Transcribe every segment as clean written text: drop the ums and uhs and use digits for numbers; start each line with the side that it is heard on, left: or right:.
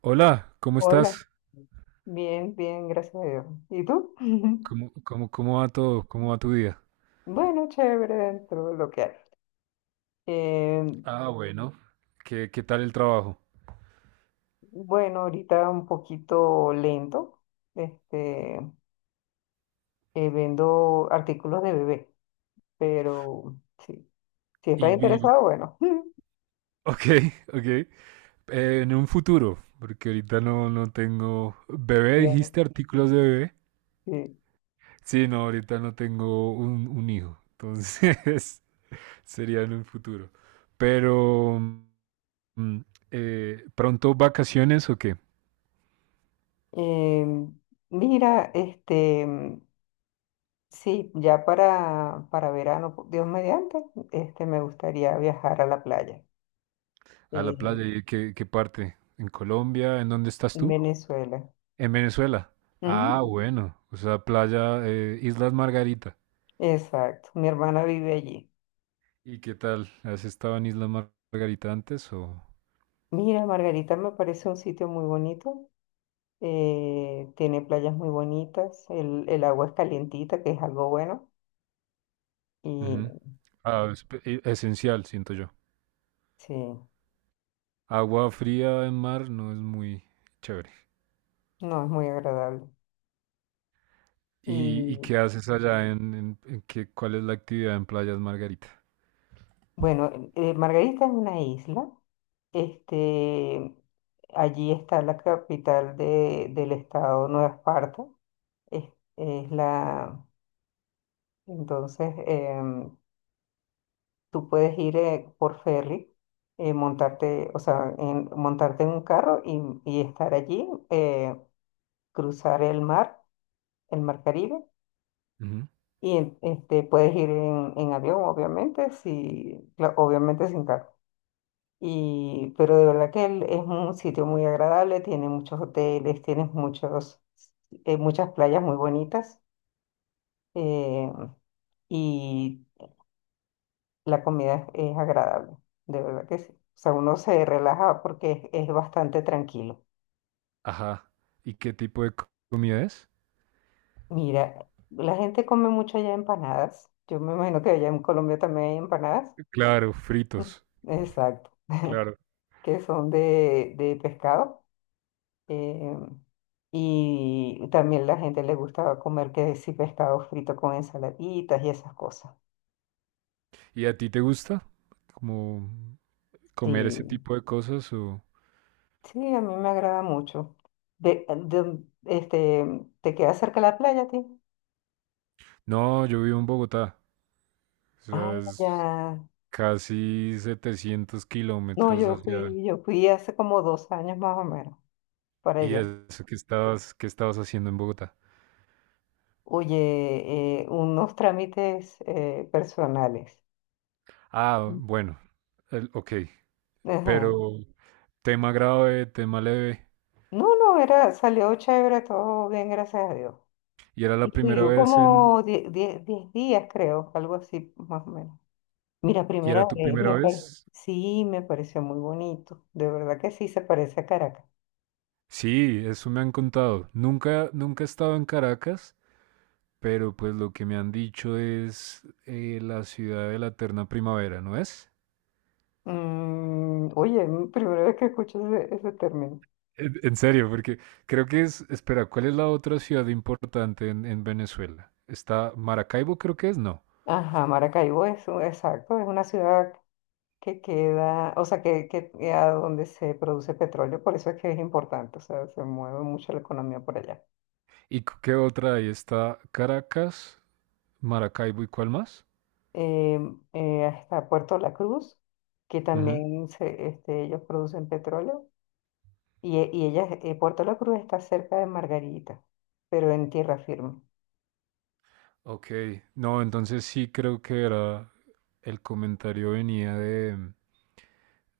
right: Hola, ¿cómo
left: Hola,
right: estás?
left: bien, bien, gracias a Dios. ¿Y tú?
right: ¿Cómo va todo? ¿Cómo va tu día?
left: Bueno, chévere dentro de lo que hay. Eh,
right: Ah, bueno. ¿Qué tal el trabajo?
left: bueno, ahorita un poquito lento, este, vendo artículos de bebé, pero sí, si
right: Y
left: estás
right: vivo.
left: interesado, bueno,
right: Ok, ok. En un futuro, porque ahorita no, no tengo... ¿Bebé
left: bien,
right: dijiste artículos de bebé?
left: sí.
right: Sí, no, ahorita no tengo un hijo, entonces sería en un futuro. Pero, mm, ¿pronto vacaciones o qué?
left: Eh, mira, sí, ya para verano, por Dios mediante, me gustaría viajar a la playa,
right: A la
left: eh,
right: playa, ¿y qué parte? ¿En Colombia? ¿En dónde estás
left: en
right: tú?
left: Venezuela.
right: En Venezuela. Ah,
left: Ujú.
right: bueno. O sea, playa, Islas Margarita.
left: Exacto, mi hermana vive allí.
right: ¿Y qué tal? ¿Has estado en Margarita antes o...?
left: Mira, Margarita me parece un sitio muy bonito, tiene playas muy bonitas, el agua es calientita, que es algo bueno,
right: Ujú.
left: y
right: Ah, esencial, siento yo.
left: sí,
right: Agua fría en mar no es muy chévere.
left: no, es muy agradable.
right: ¿Y,
left: Y
right: y qué haces allá en qué, cuál es la actividad en Playas Margarita?
left: bueno, Margarita es una isla, este, allí está la capital del estado Nueva Esparta, es, es la, entonces, tú puedes ir por ferry, montarte, o sea, montarte en un carro y estar allí, cruzar el mar Caribe,
right: Ujú.
left: y puedes ir en avión, obviamente, si, obviamente sin carro. Y, pero de verdad que es un sitio muy agradable, tiene muchos hoteles, tienes muchos, muchas playas muy bonitas. eh, y la comida es agradable, de verdad que sí. O sea, uno se relaja porque es bastante tranquilo.
right: Ajá. ¿Y qué tipo de comida es?
left: Mira, la gente come mucho allá empanadas. Yo me imagino que allá en Colombia también hay empanadas.
right: Claro, fritos.
left: Exacto,
right: Claro.
left: que son de pescado. eh, y también la gente le gusta comer que sí pescado frito con ensaladitas y esas cosas.
right: ¿Y a ti te gusta como comer ese
left: Sí,
right: tipo de cosas o...?
left: sí, a mí me agrada mucho. De, ¿te queda cerca la playa, a ti?
right: No, yo vivo en Bogotá. O sea,
left: Ah, ya.
right: es casi 700
left: No,
right: kilómetros hacia...
left: yo fui hace como 2 años más o menos para
right: ¿Y
left: allá.
right: eso que estabas haciendo en Bogotá?
left: Oye, unos trámites personales.
right: Ah,
left: Mm.
right: bueno, ok,
left: Ajá.
right: pero tema grave, tema leve.
left: No, no, era, salió chévere, todo bien, gracias a Dios.
right: ¿Y era la
left: Y
right: primera
left: fui
right: vez en...
left: como 10 días, creo, algo así, más o menos. Mira,
right: ¿Y
left: primera
right: era tu
left: vez,
right: primera vez?
left: sí, me pareció muy bonito, de verdad que sí, se parece a Caracas.
right: Sí, eso me han contado. Nunca, nunca he estado en Caracas, pero pues lo que me han dicho es la ciudad de la eterna primavera, ¿no es?
left: Mm, oye, primera vez que escucho ese, ese término.
right: En serio, porque creo que es, espera, ¿cuál es la otra ciudad importante en Venezuela? Está Maracaibo, creo que es, no.
left: Ajá, Maracaibo es, exacto, es una ciudad que queda, o sea, que a donde se produce petróleo, por eso es que es importante, o sea, se mueve mucho la economía por allá.
right: ¿Y qué otra hay? Está Caracas, Maracaibo y ¿cuál más?
left: Eh, Hasta Puerto La Cruz, que
right: Ujú.
left: también se, ellos producen petróleo, y, y ella, Puerto La Cruz está cerca de Margarita, pero en tierra firme.
right: Ok, no, entonces sí creo que era, el comentario venía de,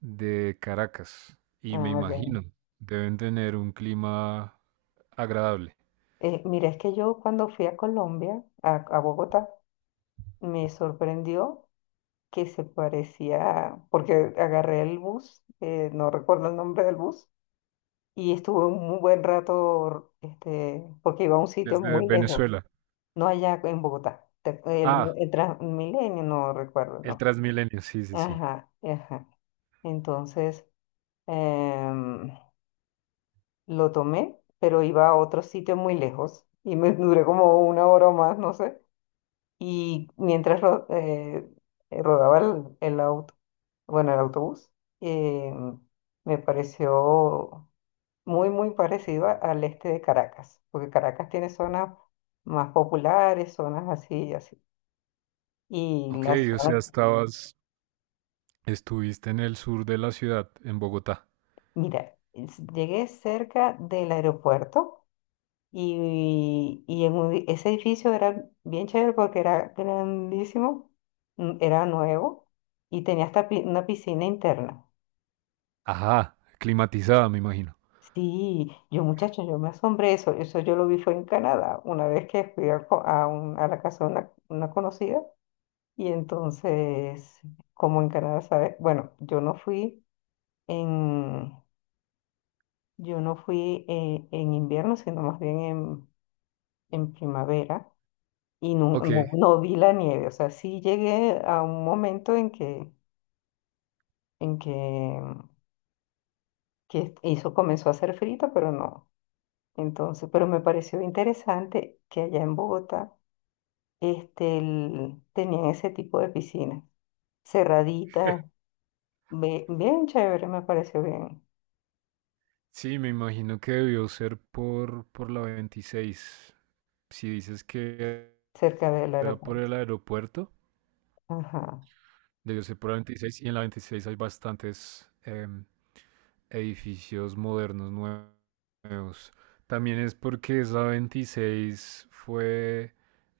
right: de Caracas y me
left: Ah, ya.
right: imagino, deben tener un clima agradable
left: Mira, es que yo cuando fui a Colombia, a Bogotá, me sorprendió que se parecía, porque agarré el bus, no recuerdo el nombre del bus, y estuve un buen rato porque iba a un sitio
right: desde
left: muy lejos,
right: Venezuela.
left: no allá en Bogotá,
right: Ah,
left: el Transmilenio, no recuerdo el
right: el
left: nombre.
right: Transmilenio, sí, sí, sí.
left: Ajá, ajá. Entonces, em, lo tomé, pero iba a otro sitio muy lejos y me duré como 1 hora o más, no sé. Y mientras rodaba el auto, bueno, el autobús, em, me pareció muy, muy parecida al este de Caracas, porque Caracas tiene zonas más populares, zonas así y así. Y
right: Ok,
left: la
right: o
left: zona,
right: sea, estabas, estuviste en el sur de la ciudad, en Bogotá.
left: mira, llegué cerca del aeropuerto y en ese edificio era bien chévere porque era grandísimo, mm, era nuevo y tenía hasta una piscina interna.
right: Ajá, climatizada, me imagino.
left: Sí, yo muchacho, yo me asombré eso, eso yo lo vi fue en Canadá, una vez que fui a, a a la casa de una conocida. Y entonces, como en Canadá, ¿sabes? Bueno, yo no fui en, yo no fui invierno, sino más bien en primavera y no,
right: Ok,
left: no, no vi la nieve. O sea, sí llegué a un momento en que, que hizo, comenzó a hacer frío, pero no. Entonces, pero me pareció interesante que allá en Bogotá tenían ese tipo de piscinas cerraditas, bien chévere, me pareció bien.
right: sí, me imagino que debió ser por la 26. Si dices que
left: Cerca del
right: era por
left: aeropuerto.
right: el aeropuerto,
left: Ajá.
right: debió ser por la 26 y en la 26 hay bastantes edificios modernos nuevos. También es porque esa 26 fue,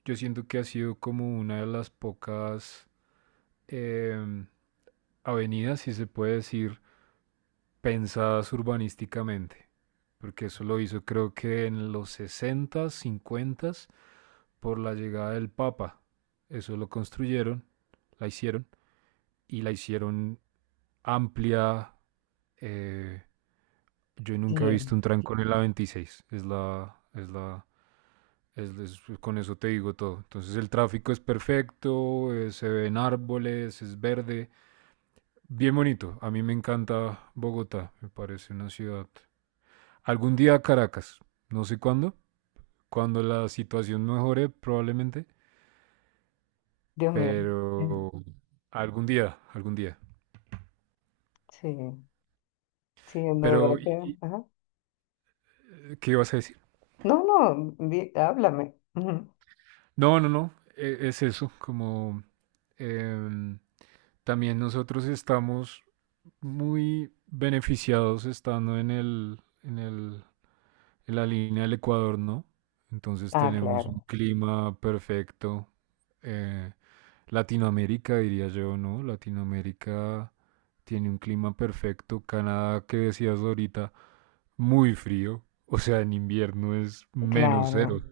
right: yo siento que ha sido como una de las pocas... em, avenida, si se puede decir, pensadas urbanísticamente, porque eso lo hizo creo que en los 60, 50, por la llegada del Papa. Eso lo construyeron, la hicieron, y la hicieron amplia. eh, yo nunca he
left: Sí,
right: visto un trancón en la 26, es la, es la, es- con eso te digo todo. Entonces el tráfico es perfecto, se ven árboles, es verde, bien bonito. A mí me encanta Bogotá. Me parece una ciudad. Algún día Caracas. No sé cuándo. Cuando la situación mejore, probablemente.
left: Dios mío. Mm.
right: Pero algún día, algún día.
left: Sí, sí, no, de verdad
right: Pero,
left: que. Ajá.
right: ¿qué ibas a decir?
left: No, no, háblame. Ujú.
right: No, no, no. Es eso. Como em, también nosotros estamos muy beneficiados estando en la línea del Ecuador, ¿no? Entonces
left: Ah,
right: tenemos un
left: claro,
right: clima perfecto. eh, Latinoamérica, diría yo, ¿no? Latinoamérica tiene un clima perfecto. Canadá, que decías ahorita, muy frío. O sea, en invierno es menos cero.
left: claro.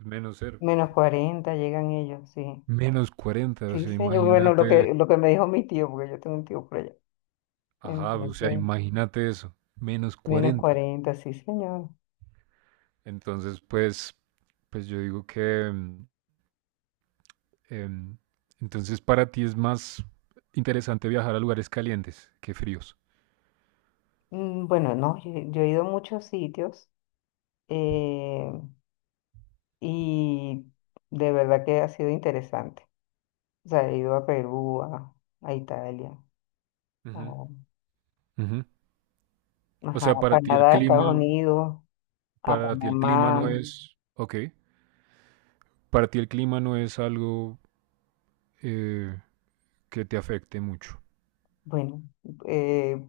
right: Menos cero.
left: Menos 40 llegan ellos, sí.
right: -40. O
left: Sí,
right: sea,
left: señor. Bueno,
right: imagínate.
left: lo que me dijo mi tío, porque yo tengo un tío por allá.
right: Ajá, o sea,
left: Entonces,
right: imagínate eso. Menos
left: menos
right: 40.
left: 40, sí, señor.
right: Entonces, pues yo digo que, Em, entonces, para ti es más interesante viajar a lugares calientes que fríos.
left: Mm, bueno, no, yo he ido a muchos sitios, eh, y de verdad que ha sido interesante. O sea, he ido a Perú, a Italia,
right: Ujú,
left: oh,
right: ujú. O
left: ajá,
right: sea,
left: Canadá, Estados Unidos, a
right: para ti el clima no
left: Panamá.
right: es, ok, para ti el clima no es algo eh, que te afecte mucho.
left: Bueno, eh,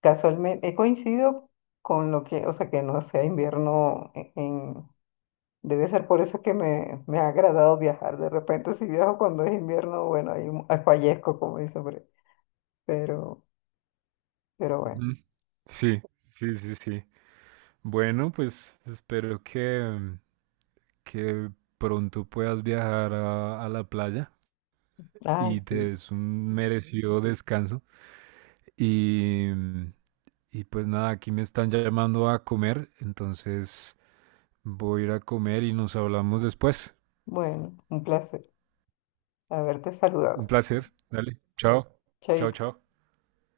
left: casualmente he coincidido con lo que, o sea, que no sea invierno debe ser por eso que me ha agradado viajar. De repente, si viajo cuando es invierno, bueno, ahí ahí fallezco, como dice, hombre. Pero, pero bueno.
right: Ujú. Sí, sí, sí, sí. Bueno, pues espero que, pronto puedas viajar a la playa
left: Ah,
right: y te
left: sí.
right: des un merecido descanso. Y, Y pues nada, aquí me están llamando a comer, entonces voy a ir a comer y nos hablamos después.
left: Bueno, un placer haberte
right: Un
left: saludado.
right: placer. Dale. Chao. Chao,
left: Chaito.
right: chao.